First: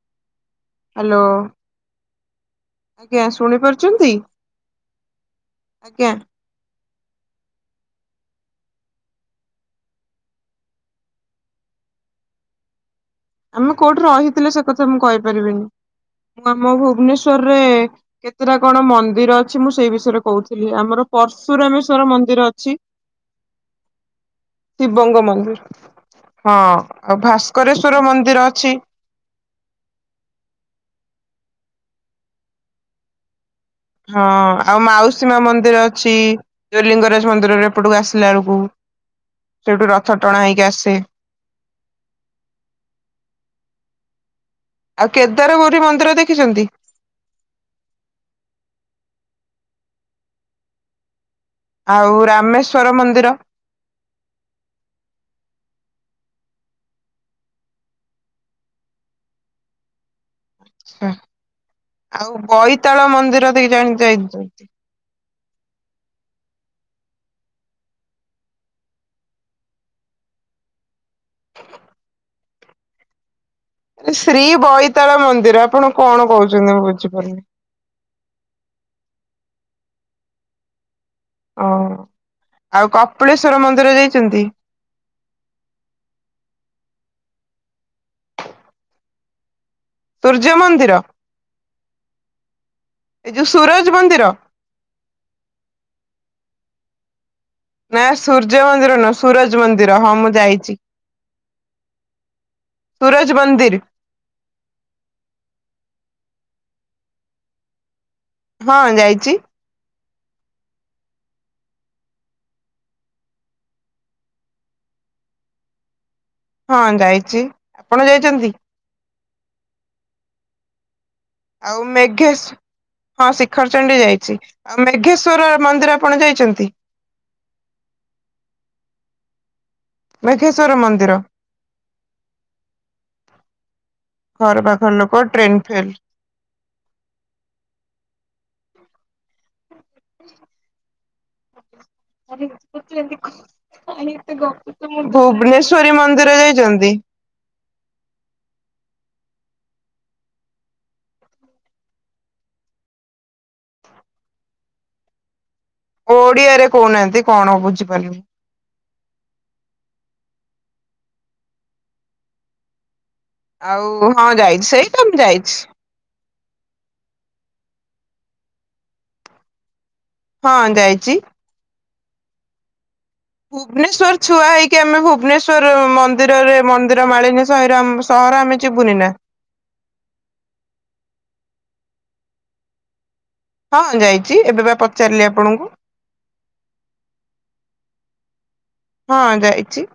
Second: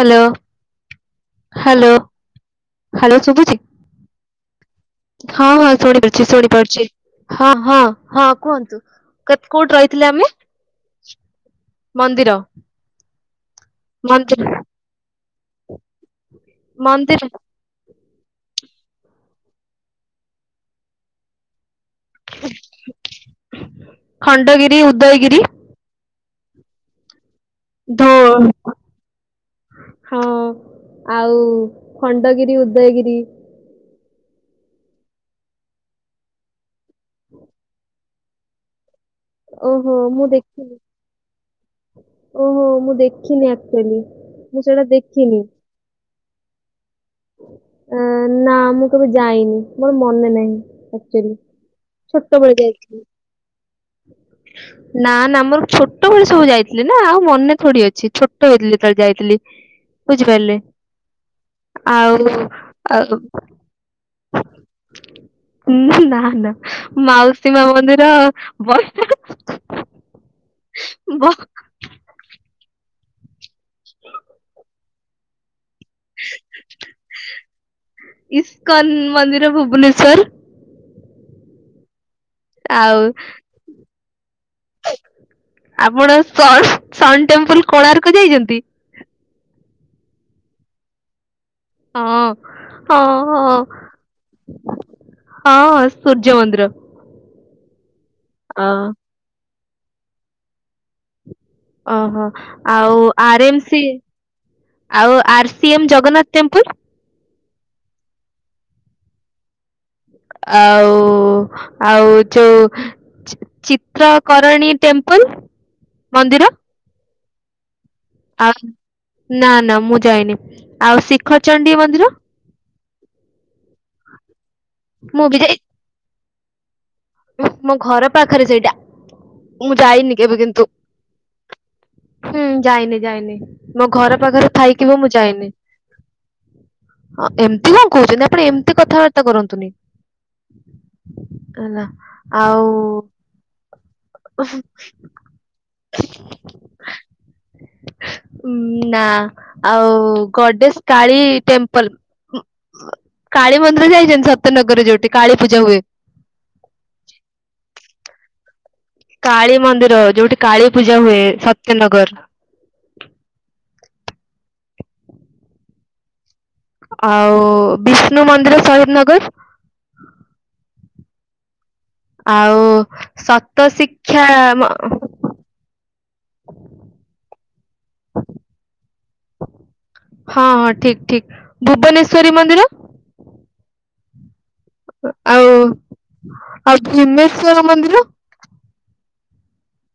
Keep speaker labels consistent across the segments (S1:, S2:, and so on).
S1: Hello.
S2: Hello
S1: hello hello
S2: ଆଜ୍ଞା
S1: ଶୁଭୁଛି
S2: ଶୁଣି ପାରୁଛନ୍ତି।
S1: ହଁ ହଁ ଶୁଣିପାରୁଛି ଶୁଣିପାରୁଛି। ହଁ ହଁ ହଁ କୁହନ୍ତୁ କୋଉଠି ରହିଥିଲେ ଆମେ ମନ୍ଦିର
S2: ଆମେ କୋଉଠି
S1: ମନ୍ଦିର
S2: ରହିଥିଲେ ସେ କଥା ମୁଁ କହିପାରିବିନି ମୁଁ ଆମ
S1: ମନ୍ଦିର
S2: ଭୁବନେଶ୍ୱରରେ କେତେଟା କଣ ମନ୍ଦିର ଅଛି ମୁଁ ସେଇ ବିଷୟରେ କହୁଥିଲି ଆମର ପର୍ଶରେ ଆମେ ର ମନ୍ଦିର ଅଛି
S1: ଖଣ୍ଡଗିରି
S2: ଶିବଙ୍ଗ
S1: ଉଦୟଗିରି
S2: ମନ୍ଦିର ହଁ ଆଉ ଭାସ୍କର
S1: ଧ ହଁ ଆଉ ଖଣ୍ଡଗିରି ଉଦୟଗିରି
S2: ହଁ ଆଉ ମାଉସୀ ମା ମନ୍ଦିର ଅଛି। ଯଉ ଲଲିଙ୍ଗରା ମନ୍ଦିରରେ ଏପଟକୁ ଆସ ଆିଲଳକୁ
S1: ଓହୋ ମୁଁ ଦେଖିନି ଓହୋ ମୁଁ ଦେଖିନି ଆକ୍ଚୁଆଲି ମୁଁ ସେଇଟା
S2: ଆଉ କେଦାରଗୌରୀ ମନ୍ଦିର ଦେଖି ଦେଖିଛନ୍ତି।
S1: ଅ ନା ମୁଁ କେବେ ଯାଇନି ମୋର ମନେ ନାହିଁ ଆକ୍ଚୁ ଆଲି
S2: ଆଉ
S1: ଛୋଟବେଳେ
S2: ରାମେଶ୍ଵର
S1: ଯାଇଥିଲି
S2: ମନ୍ଦିର
S1: ନା ନା ଆମର ଛୋ ଛୋଟ ବଳେ ସବୁ ଯାଇଥିଲି ନା ଆଉ ମନେ ଥୋଡ଼ି ଅଛି ଛୋଟ ହେଇଥିଲି ତବେଳେ ଯାଇଥିଲି ବୁଝିପାରିଲେ।
S2: ଆଛା। ଆଉ ବୋଇତାଳ
S1: ଆଉ
S2: ମନ୍ଦିର ଦି ଜଣ ଯାଇଚୁ।
S1: ନା ନା ମାଉସୀ ମା ମନ୍ଦିର ବର୍ଷ ବ
S2: ଶ୍ରୀ ବଇ ତଳ ମନ୍ଦିର ଆପଣ କଣ କହୁଚନ୍ତି ମୁଁ ବୁଝିପାରୁନି?
S1: ଇସ୍କନ ମନ୍ଦିର ଭୁବନେଶ୍ଵର।
S2: ଓ, ଆଉ କପିଳେଶ୍ଵର ମନ୍ଦିର ଯାଇ ଚନ୍ତି।
S1: ଆପଣ ସନ୍ ସନ୍ ଟେମ୍ପଲ୍ କୋଣାର୍କ ଯାଇଚନ୍ତି?
S2: ସୂର୍ଯ୍ୟ ମନ୍ଦିର।
S1: ହଁ, ହଁ,
S2: ଏଇ ଯୋଉ
S1: ହଁ,
S2: ସୂରଜ ମନ୍ଦିର
S1: ହଁ ସୂର୍ଯ୍ୟ ମନ୍ଦିର।
S2: ନାଁ
S1: ଅ
S2: ସୂର୍ଯ୍ୟମନ୍ଦିର ନୁହଁ ।ସୁରଜ୍ ଜ-ମନ୍ଦିର ହଁ ମୁଁ ଯାଇଚି।
S1: ଓହୋ! ଆଉ ଆର ଏମ
S2: ମନ୍ଦିର
S1: ସି ଆଉ ଆର ସି ଏମ ଜ ଜଗନ୍ନାଥ ଟେମ୍ପୁଲ୍।
S2: ହଁ ଯାଇଚି।
S1: ଆଉ ଆଉ ଯୋଉ ଚି-ଚିତ୍ର କରଣୀ ଟେମ୍ପଲ ମନ୍ଦିର
S2: ହଁ ଯାଇଚି। ଆପଣ ଯାଇଚନ୍ତି?
S1: ଆଉ ନା ନା ମୁଁ ଯାଇନି। ଆଉ ଶିକ୍
S2: ଆଉ ମେଘେସ୍ ହଁ ଶିଖରଚଣ୍ଡୀ ଯାଇଚି। ଆଉ
S1: ମୁଁ ବି
S2: ମେଘେଶ୍ୱର
S1: ଯାଇ
S2: ମନ୍ଦିର ଆପଣ ଯାଇ ଚନ୍ତି
S1: ମୋ ଘର ପାଖରେ ସେଇଟା। ମୁଁ ଯାଇନି କେବେ କିନ୍ତୁ
S2: ମେଘେଶ୍ଵର ମନ୍ଦିର
S1: ।ହୁଁ ଯାଇନି ଯାଇନି ମୋ ଘର ପାଖରେ ଥାଇକିି
S2: ପାଖର
S1: ବି ମୁଁ
S2: ଲୋକ
S1: ଯାଇନି।
S2: ଟ୍ରେନ ଫେଲ
S1: ହଁ ଏମତି କଣ କହୁଚନ୍ତି। ଆପଣ ଏମ ତି କଥାବାର୍ତ୍ତା କରନ୍ତୁନି। ଏଲା
S2: [unintelligible] ଭୁବନେଶ୍ଵରୀ ମନ୍ଦିର ଯାଇଚନ୍ତି?
S1: ନା ଆଉ ଗଡେଶ କାଳୀ ଟେମ୍ପଲ ଉଁ, ଉଏ-କାଳୀ ମନ୍ଦିର ଯାଇଚନ୍ତି? ସତ୍ୟନଗରରେ ଯୋଉଠି କାଳୀ ପୂଜା ହୁଏ।
S2: ଓଡିଆରେ କହୁନାହାନ୍ତି କଣ ବୁଝିପାରିବି।
S1: କାଳୀ ମନ୍ଦିର ଯୋଉଠି କାଳୀ ପୂଜା ହୁଏ ସତ୍ୟନଗର।
S2: ଆଉ ହଁ ଯାଇଛି ସେଇ ଟା ଯାଇଛି।
S1: ଆଉ ବିଷ୍ଣୁ ମନ୍ଦିର ଶହିଦନଗର
S2: ହଁ ଦଆଛି।
S1: ଆଉ ସତ
S2: ଭୁବନେଶ୍ୱର
S1: ଶିକ୍ଷା
S2: ଛୁଆ
S1: ମ
S2: ହେଇକି ଆମ ଭୁବନେଶ୍ଵର ମନ୍ଦିରରେ ମନ୍ଦିର ମାଳିନୀ ସହର ଆମେ ଯିବୁନି ନା।
S1: ଭୁବନେଶ୍ୱରୀ ମନ୍ଦିର
S2: ହଁ ଯାଇଛି। ଏବେ ବା ପଚାରିଲି
S1: ଆଉ
S2: ଆପଣଙ୍କୁ
S1: ଆଉ ଭୁବନେଶ୍ଵର ମନ୍ଦିର
S2: ହଁ ଯାଇଛି।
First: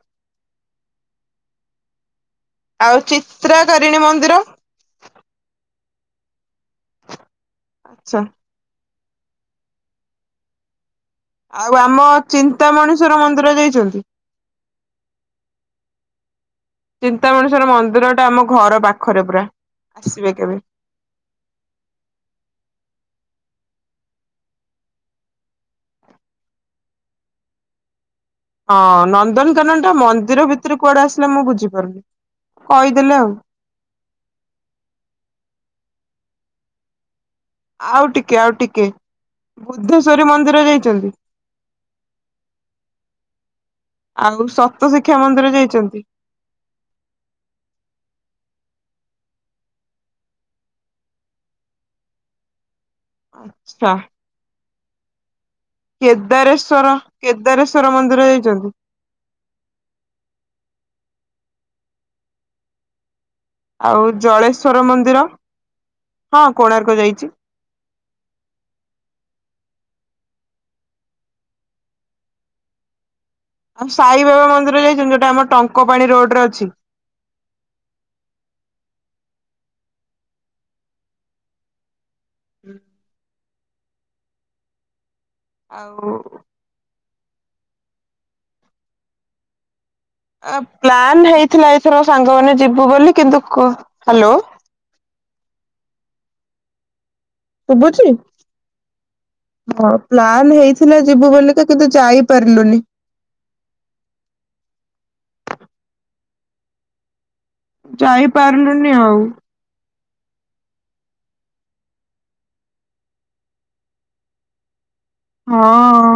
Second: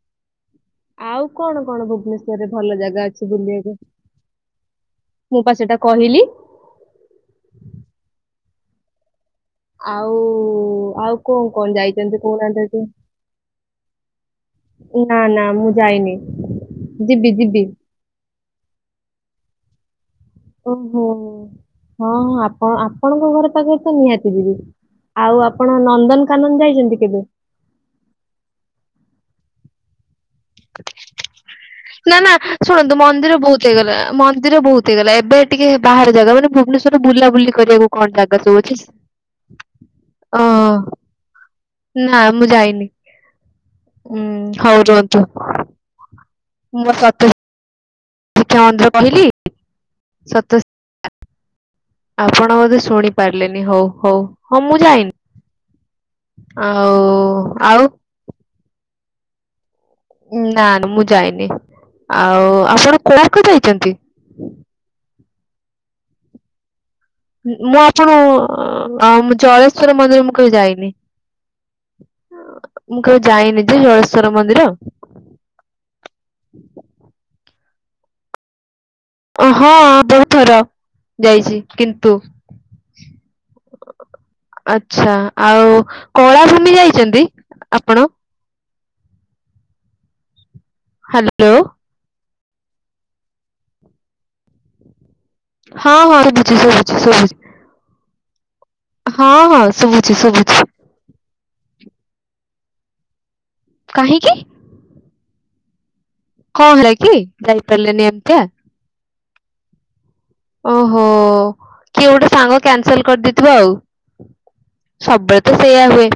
S1: ଆଉ କଣ କଣ ଭୁବନେଶ୍ଵର ଭଲ
S2: ଆଉ
S1: ଜାଗା ଅଛି ବୁଲିବାକୁ
S2: ଚିତ୍ରାକାରିଣୀ ମନ୍ଦିର
S1: ମୁଁ ପା ସେଟା କହିଲି।
S2: ଆଚ୍ଛା।
S1: ଆଉ ଆଉ କଣ
S2: ଆଉ
S1: କଣ
S2: ଆମ
S1: ଯାଇଛନ୍ତି କ
S2: ଚିନ୍ତାମଣିଶ୍ୱର ମନ୍ଦିର ଯାଇଛନ୍ତି?
S1: ନା ନା ମୁଁ ଯାଇନି। ଯିବି ଯିବି
S2: ଚିନ୍ତାମଣେଶ୍ଵର ମନ୍ଦିର ଟା ଆମ ଘର ପାଖରେ ପୁରା ଆସିବେ କେବେ
S1: ଓହୋ ହଁ ଆପଣ ଆପଣଙ୍କ ଘରେ ପାଖ ନିହାତି ଦିଦି ଆଉ ଆପଣ ନନ୍ଦନକାନନ ଯାଇଛନ୍ତି କେବେ?
S2: ହଁ ନନ୍ଦନକାନନ ଟା ମ
S1: ନା ନା ଶୁଣନ୍ତୁ
S2: କହିଦେଲେ ଆଉ।
S1: ମନ୍ଦିର ବହୁତ ହେଇଗଲା ମନ୍ଦିର ବହୁତ ହେଇଗଲା ଏବେ ଟିକେ ହେବ। ବାହାର ଜାଗା ମାନ ଭୁବନେଶ୍ୱର ବୁଲା ବୁଲି କରିବାକୁ
S2: ଆଉ
S1: କଣ
S2: ଟିକେ
S1: ଜାଗା
S2: ଆଉ
S1: ସବୁ ଅଛି
S2: ଟିକେ ବୁଦ୍ଧେଶ୍ଵରୀ
S1: ଓ
S2: ମନ୍ଦିର ଯାଇଛନ୍ତି
S1: ନା ମୁଁ ଯାଇନି
S2: ଆଉ
S1: ହଉ
S2: ସପ୍ତ
S1: ରୁହନ୍ତୁ।
S2: ଶିକ୍ଷା ମନ୍ଦିର ଯାଇଛନ୍ତି।
S1: ମ ସତୁ ପଛ ମନ୍ଦ୍ର କହିଲି ସତ ଆପଣ ବଧେ ଶୁଣି ପାରିଲେନି ହଉ
S2: ଆଛା
S1: ହଉ ହଁ ମୁଁ ଯାଇନି
S2: କେଦାରେଶ୍ଵର
S1: ଆଉ ଆଉ
S2: କେଦାରେଶ୍ଵର ମନ୍ଦିର ଯାଇଛନ୍ତି
S1: ନା ନା ମୁଁ ଯାଇନି ଆଉ ଆପଣ କଣ
S2: ଆଉ ଜଳେଶ୍ଵର ମନ୍ଦିର ହଁ କୋଣାର୍କୁ ଯାଇଛିି।
S1: ମୁଁ ଜୋଉ ଅ ଜଳେଶ୍ଵର ମନ୍ଦିର ମୁଁ କେବେ ଯାଇନି ମୁଁ କେ
S2: ଆଉ ସାଇବାବା ମନ୍ଦିର ଯାଇଛନ୍ତି ଯୋଉଟା ଆମ ଟଙ୍କ ପାାଣି ରୋଡରେ ଅଛି।
S1: ହଁ ବହୁତ ଥର ଯାଇଛି କିନ୍ତୁ ତ ଆ୍ଛା। ଆଉ କଳା ଭୂମି ଯାଇଛନ୍ତି। ଆପଣ?
S2: ପ୍ଲାନ୍
S1: ହ୍ୟାଲୋ
S2: ହେଇଥିଲା ଏଥର ସାଙ୍ଗ ନ ଯିବୁ ବୋଲି କିନ୍ତୁ ହ୍ୟାଲୋ। [inaudible]
S1: ହଁ ହଁ ହୁ ବୁଛି ଶୁଭୁଛି ଶୁଛି
S2: ଶୁବୁଛି?
S1: ହଁ ହଁ ଶୁଭୁଛି ଶୁଭୁଛି।
S2: ତ କିନ୍ତୁ ଯାଇପାରିଲୁନି [inaudible]
S1: କାହିଁକି? କଣ ହେରେ କି? ଯାଇପାରିଲେନି ଏମିତିଆ
S2: ଯାଇପାରିଲୁନି ଆଉ
S1: ଓହୋ କିଏ ଗୋଟେ ସାଙ୍ଗ କ୍ୟାନସଲ କରିଦେଇଥିବ ଆଉ। [inaudible] ସବୁବେଳେ ତ
S2: ହଁ
S1: ସେଇୟଆ ହୁଏ।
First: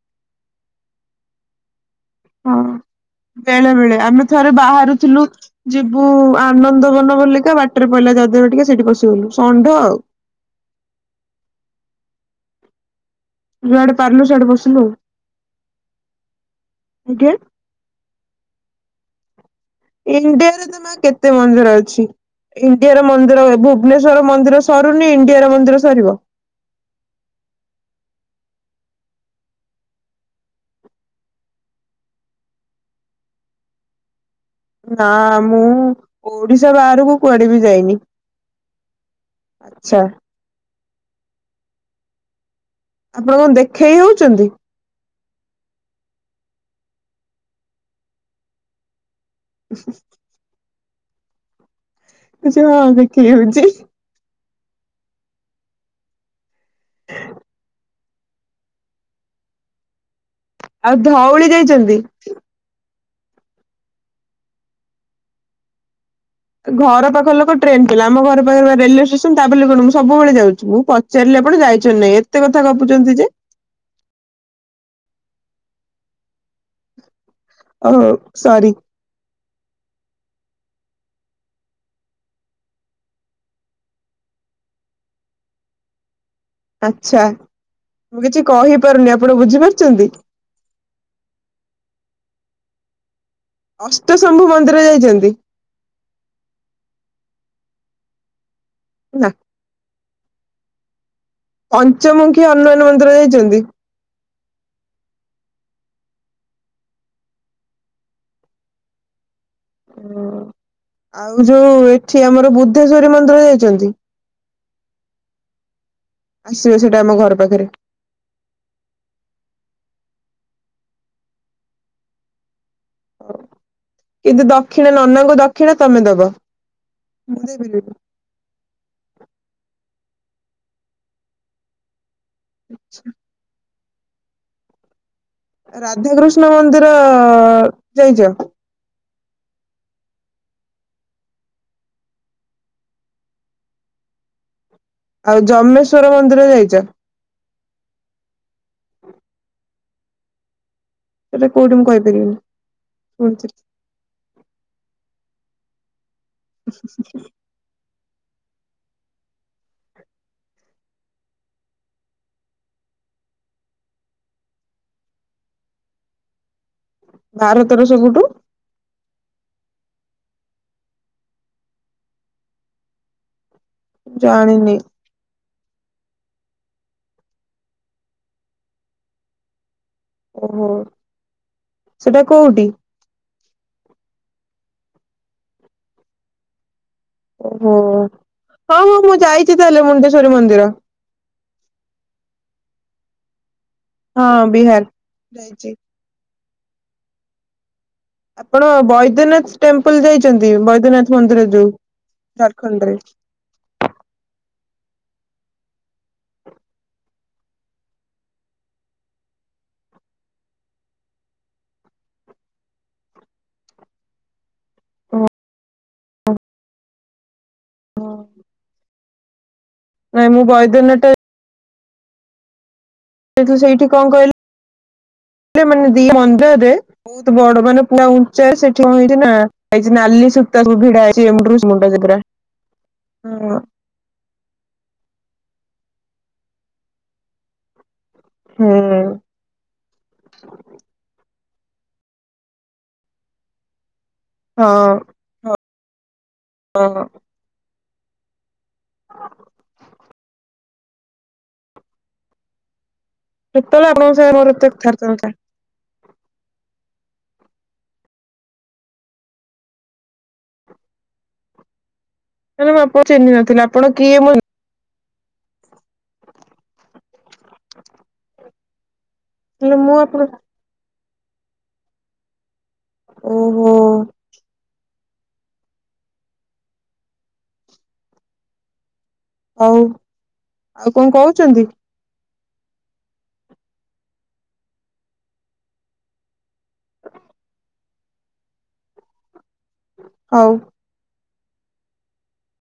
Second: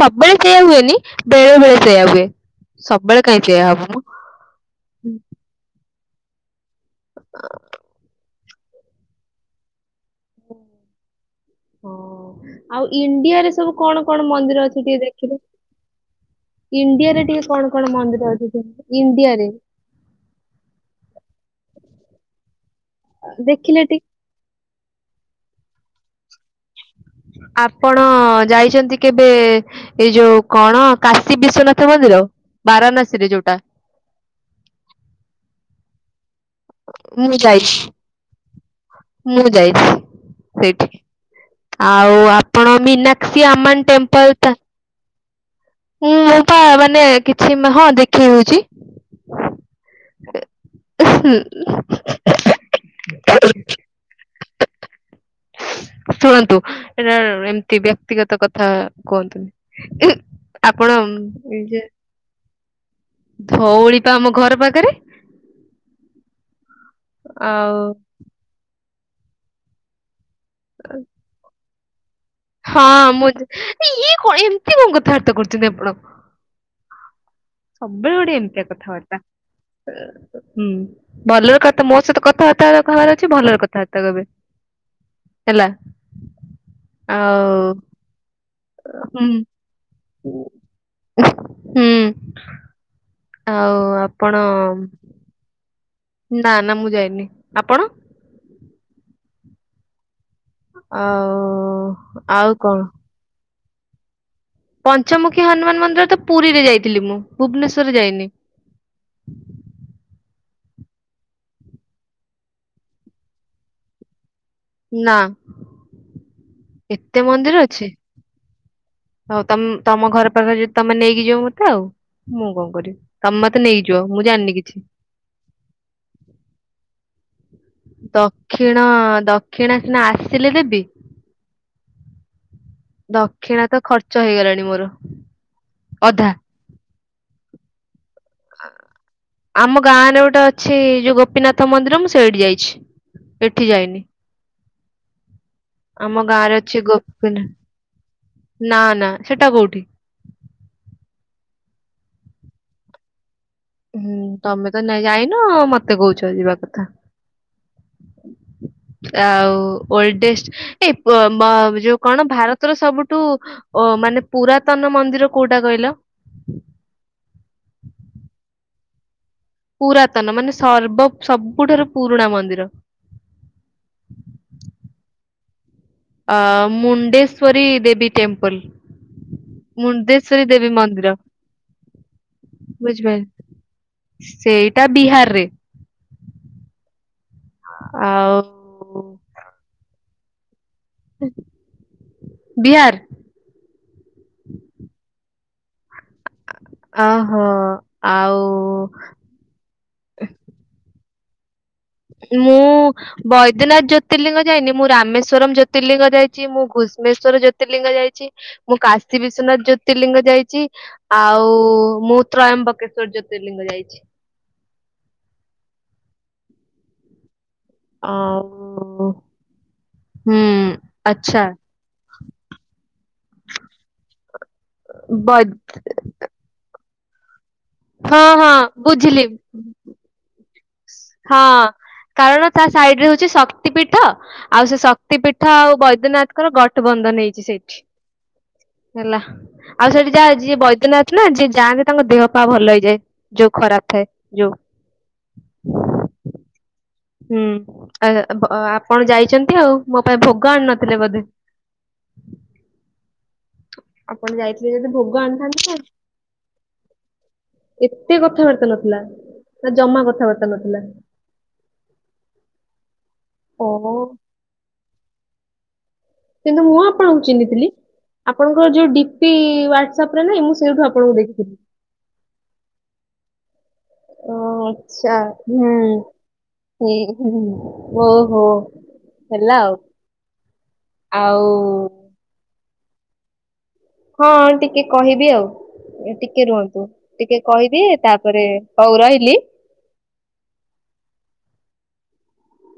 S1: ସବୁବେଳେ ସେଆ ହୁଏନି ବେଳେ ବେଳେ ସେଇୟା ହୁଏ
S2: ହଁ
S1: ସବୁବେଳେ କାହିଁ ସେଇୟା
S2: ବେଳେ
S1: ହବ
S2: ବଳେ
S1: ମ
S2: ଆମେ ଥରେ ବାହାରୁଥିଲୁ ଯିବୁ ଆନନ୍ଦ ବନ ବୋଲିକା ବାଟରେ ପହିଲା ଯଦରେ ଟିକେ ସେଇଠି ବଷିଗଲୁ ଷଣ୍ଢ ଆଉ
S1: [inaudible] ହଁ ଆଉ ଇଣ୍ଡିଆରେ ସବୁ
S2: ଯୁଆଡେ
S1: କଣ
S2: ପାରିଲୁ
S1: କଣ
S2: ସିଆଡେ
S1: ମନ୍ଦିର
S2: ପଶିଲୁ
S1: ଅଛି
S2: ଆଉ
S1: ଟିକେ ଦେଖିବେ ଇଣ୍ଡିଆରେ
S2: ଆଜ୍ଞା
S1: ଟିକେ କଣ କଣ ମନ୍ଦିର ଅ ଇଣ୍ଡିଆରେ [inaudible]
S2: ଚି ଇଣ୍ଡିଆର ମନ୍ଦିର ହୁଏ
S1: ଦେଖିଲେ ଟିକେ
S2: ଭୁବନେଶ୍ଵର ମନ୍ଦିର ସରୁନି ଇଣ୍ଡିଆର ମନ୍ଦିର ସରିବ।
S1: ଆପଣ ଯାଇଛନ୍ତି କେବେ ଏଇ ଯୋଉ କଣ କାଶୀ ବିଶ୍ଵନାଥ ମନ୍ଦିର ବାରାଣାସୀରେ ଯୋଉଟା? [inaudible]
S2: ନାଁ ମୁଁ ଓଡିଶା ବାହାରକୁ
S1: ମୁଁ
S2: କୁଆଡେ ବି
S1: ଯାଇଛି
S2: ଯାଇନି
S1: ମୁଁ
S2: [inaudible]
S1: ଯାଇଛି
S2: ଆଚ୍ଛା।
S1: ସେଇଠି ଆଉ ଆ ଆ ଆପଣ
S2: ଆପଣ
S1: ମିନାକ୍ଷୀ
S2: କଣ
S1: ଆମନ
S2: ଦେଖେଇ
S1: ଟେମ୍ପଲ
S2: ହଉଛନ୍ତି?
S1: ତ ମୁଁ ମୋ ପା ମାନେ କିଛି ହଁ ଦେଖି ହଉଛି। ହୁଁ।
S2: ଆଚ୍ଛା ହଁ ଦେଖି ହଉଛି।
S1: [inaudible] ଶୁଣନ୍ତୁ? ଏଟ ଏମିତି ବି ବ୍ୟତିଗତ କଥା କୁହନ୍ତୁ। [inaudible]
S2: ଆଉ ଧଉଳି ଯାଇଛନ୍ତି?
S1: ଧଉଳି ପା ଆମ ଘର ପାଖରେ। [inaudible]
S2: ଘର ପାଖ ଲୋକ
S1: ଆଉ
S2: ଟ୍ରେନ୍ ଫେଲ ଆମ ଘର ପାଖରେ ପା ରେଲ। [unintelligible] ଭଳି ଯାଉଛି ମୁଁ ପଚାରିଲେ ଆପଣ ଯାଇ ଜୁନେଦ୍
S1: ହଁ ମୁଁ ଇଏ କଣ ଏମିତି କଣ କ ଥାବାର୍ତା କରୁଚନ୍ତି ଆପଣ। ସବୁବେଳେ
S2: ଓହୋ
S1: ଗୋଟେ ଏମିତିଆ
S2: ସରି
S1: କଥାବାର୍ତ୍ତା। ହୁଁ ଭଲରେ କଥା ମୋ ସହିତ କଥାବାର୍ତ୍ତା ର କହିବାର ଅଛି ଭଲରେ କଥାବାର୍ତ୍ତା କହିବେ ହେଲା।
S2: ଆଛା
S1: ଆଉ
S2: ମୁଁ କିଛି କହିପାରୁନି ଆପଣ ବୁଝିପାରୁଛନ୍ତି
S1: ହୁଁ ହୁଁ। ଆଉ ଆପଣ
S2: ଅଷ୍ଟଶମ୍ଭୁ ମନ୍ଦିର ଯାଇଚନ୍ତି?
S1: ନା ନା ମୁଁ ଯାଇନି ଆପଣ
S2: ନା।
S1: ଆଉ
S2: ପଞ୍ଚମୁଖୀ
S1: ଆଉ କଣ
S2: ହନୁମାନ ମନ୍ଦିର ଯାଇଚନ୍ତି।
S1: ପଞ୍ଚମୁଖୀ ହନୁମାନ ମନ୍ଦିର ତ ପୁରୀରେ ଯାଇଥିଲି ମୁଁ ଭୁବନେଶ୍ୱରରେ ଯାଇନି।
S2: ଓ ଆଉ ଯୋଉ ଏଠି ଆମର ବୁଦ୍ଧେଶ୍ଵରୀ ମନ୍ଦିର ଯାଇଚନ୍ତି?
S1: ନା
S2: ଆସିବେ ସେଇଟା ଆମ
S1: ଏତେ
S2: ଘର ପାଖରେ
S1: ମନ୍ଦିର ଅଛି। ହୋଉ ତମ ତମ ଘର ପାଖରେ ଯଦି ତମେ ନେଇକି ଯିବ ମତେ ଆଉ ମୁଁ କଣ କରିବି ତମେ ମତ
S2: କିନ୍ତୁ ଦକ୍ଷିଣା ନନାଙ୍କୁ ଦକ୍ଷିଣା ତମେ ଦବ ମୁଁ।
S1: ଦକ୍ଷିଣ
S2: [unintelligible]
S1: ଦକ୍ଷିଣା ସିନା ଆସିଲେ ଦେବି। ଦକ୍ଷିଣା ତ ଖର୍ଚ୍ଚ ହେଇଗଲାଣି ମୋର। ଅଧା
S2: ରାଧାକୃଷ୍ଣ ମନ୍ଦିର ଯାଇଚ?
S1: ଆମ ଗାଁରେ ଗୋଟେ ଅଛି ଯୋଉ ଗୋପୀନାଥ ମନ୍ଦିର ମୁଁ ସେଇଠି ଯାଇଛି ଏଠି ଯାଇନି।
S2: ଆଉ ଯମେଶ୍ଵର
S1: ଆମ
S2: ମନ୍ଦିର
S1: ଗାଁରେ ଅଛି
S2: ଯାଇଚ?
S1: ଗୋପୀନା ନା ନା ହେଟା କୋଉଠି?
S2: କୋଉଠି ମୁଁ କହିପାରିବିନି ଶୁଣିଥିଲି।
S1: ହୁଁ ତମେ ତ ନାଇ ଯାଇନ ଆଉ ମତେ କୋହୁଛ ଯିବା କଥା। ଆଉ ଓଲଡେଷ୍ଟ ଏଇ ପ-ମ-ଯୋଉ କଣ ଭାରତର ସବୁଠୁ ଅ ମାନେ ପୁରାତନ ମନ୍ଦିର କୋଉଟା କହିଲ?
S2: ଭାରତର ସବୁଠୁ
S1: ପୁରାତନ ମାନେ ସର୍ବ ସବୁଠାରୁ ପୁରୁଣା ମନ୍ଦିର।
S2: ଜାଣିନି।
S1: ଅ ମୁଣ୍ଡେଶ୍ଵରୀ ଦେବୀ ଟେମ୍ପୁଲ। ମୁଣ୍ଡେଶ୍ଵରୀ
S2: ଓହୋ
S1: ଦେବୀ ମନ୍ଦିର
S2: ସେଟା କୋଉଠି
S1: ବୁଝିପା ସେଇ ଟା ବିହାରରେ।
S2: ଓହୋ
S1: ଆଉ
S2: ହଉ ହଉ ମୁଁ ଯାଇଛି ତାହେଲେ ମୁଣ୍ଡ ମନ୍ଦିର
S1: [inaudible] ବିହାର
S2: ହଁ ବିହାର ଯାଇଛି।
S1: ଆହୋ।
S2: ଆପଣ ବୈଦ୍ୟନାଥ ଟେମ୍ପଲ ଯାଇଛନ୍ତି ବୈଦ୍ୟନାଥ ମନ୍ଦିର ଯୋଉ।
S1: ମୁଁ
S2: ଝାଡଖଣ୍ଡରେ
S1: ବୈଦ୍ୟନାଥ ଜ୍ୟୋତିର୍ଲିଙ୍ଗ ଯାଇନି ମୁଁ ରାମେଶ୍ଵରମ ଜ୍ୟୋତି ଜ୍ୟୋତିର୍ଲିଙ୍ଗ ଯାଇଛି ମୁଁ ଘୁଷ୍ମେଶ୍ଵର ଜ୍ୟୋତିର୍ଲିଙ୍ଗ ଯାଇଛି। ମୁଁ କାଶୀ ବିଶ୍ଵନାଥ ଜ୍ୟୋତିର୍ଲିଙ୍ଗ ଯାଇଛି। ଆଉ ମୁଁ ତ୍ରୟମ୍ବକେଶ୍ଵର ଜ୍ୟୋତିର୍ଲିଙ୍ଗ ଯାଇଛି।
S2: ହଁ ହ
S1: ଆଉ।
S2: ନାଇଁ ମୁଁ
S1: ହୁଁ
S2: ବଇଦ ନାଥ
S1: ଆଚ୍ଛା
S2: ତୁ ସେଇଠି କଣ
S1: ବୈ
S2: କହିଲେ [inaudible] ମାନେ ଦି ମନ୍ଦିରରେ ବହୁତ ବଡ ମାନ ପୁରା
S1: ହଁ
S2: ଉଚା
S1: ହଁ
S2: ସେଠି ହେଇଛି
S1: ବୁଝିଲି
S2: ନା ହେଇଛି ନାଲି ସବୁ ଭିଡା ହେଇଛି
S1: ହଁ
S2: ଏମୁଣ୍ଡରୁ ସେମୁଣ୍ଡ ଯାଏ ପୁରା
S1: କାରଣ ତା ସାଇଡ ରେ ହଉଛି
S2: ହଁ
S1: ଶକ୍ତି ପୀଠ ଆଉ ସେ ଶକ୍ତି ପୀଠ ଆଉ ବୈଦ୍ୟନାଥ ଙ୍କର ଗଠବନ୍ଧନି ହେଇଛି ସେଇଠି।
S2: ହୁଁ
S1: ହେଲା ଆଉ ସେଠି ଯାହା ଯି ବୈଦ୍ୟନାଥ ନା ଯି ଯାଆନ୍ତି ତାଙ୍କ ଦେହ ପା ଭଲ ହେଇଯାଏ ଯୋଉ ଖରାପ ଥାଏ। ଯୋଉ
S2: ହଁ। ହଁ
S1: ହୁଁ। ଆ ବା ଆ ଆପଣ ଯାଇଛନ୍ତି ଆଉ ମୋ ପାଇଁ ଭୋଗ ଆଣି ନଥିଲେ ବୋଧେ? [inaudible]
S2: କେତବେଳେ
S1: ଆପଣ
S2: ଆପଣଙ୍କ
S1: ଯାଇଥିଲେ ଯଦି ଭୋଗ
S2: ସ
S1: ଆଣିଥାନ୍ତେ
S2: [unintelligible]
S1: [inaudible] ଏତେ କଥାବାର୍ତ୍ତା ନଥିଲା ନା ଜମା କଥାବାର୍ତ୍ତା ନଥିଲା। [inaudible]
S2: [unintelligible] ମଁ ଚିହ୍ନି ନଥିଲା ଆପଣ
S1: ଓହୋ।
S2: କିଏ ମୁଁ
S1: କିନ୍ତୁ ମୁଁ ଆପଣଙ୍କୁ ଚିହ୍ନିଥିଲି ଆପଣଙ୍କର ଯୋଉ ଡି ପି
S2: ହେଲେ ମୁଁ
S1: ୱାଟସପ୍
S2: ଆପଣ
S1: ରେ ନାଇ ମୁଁ ସେଇଠୁ ଆପଣଙ୍କୁ ଦେଖି [inaudible]
S2: ଓ ।
S1: ଉଁ । ଆଛା ହୁଁ ହୁଁ ହୁଁ ଓ ହୋ ।
S2: ହୋଉ ଆଉ କଣ କହୁଚନ୍ତି?
S1: ହଁ ଟିକେ କହିବି ଆଉ ଟିକେ ରୁହନ୍ତୁ ଟିକେ କହିବି ତାପରେ ହଉ ରହିଲି।
S2: ହଉ।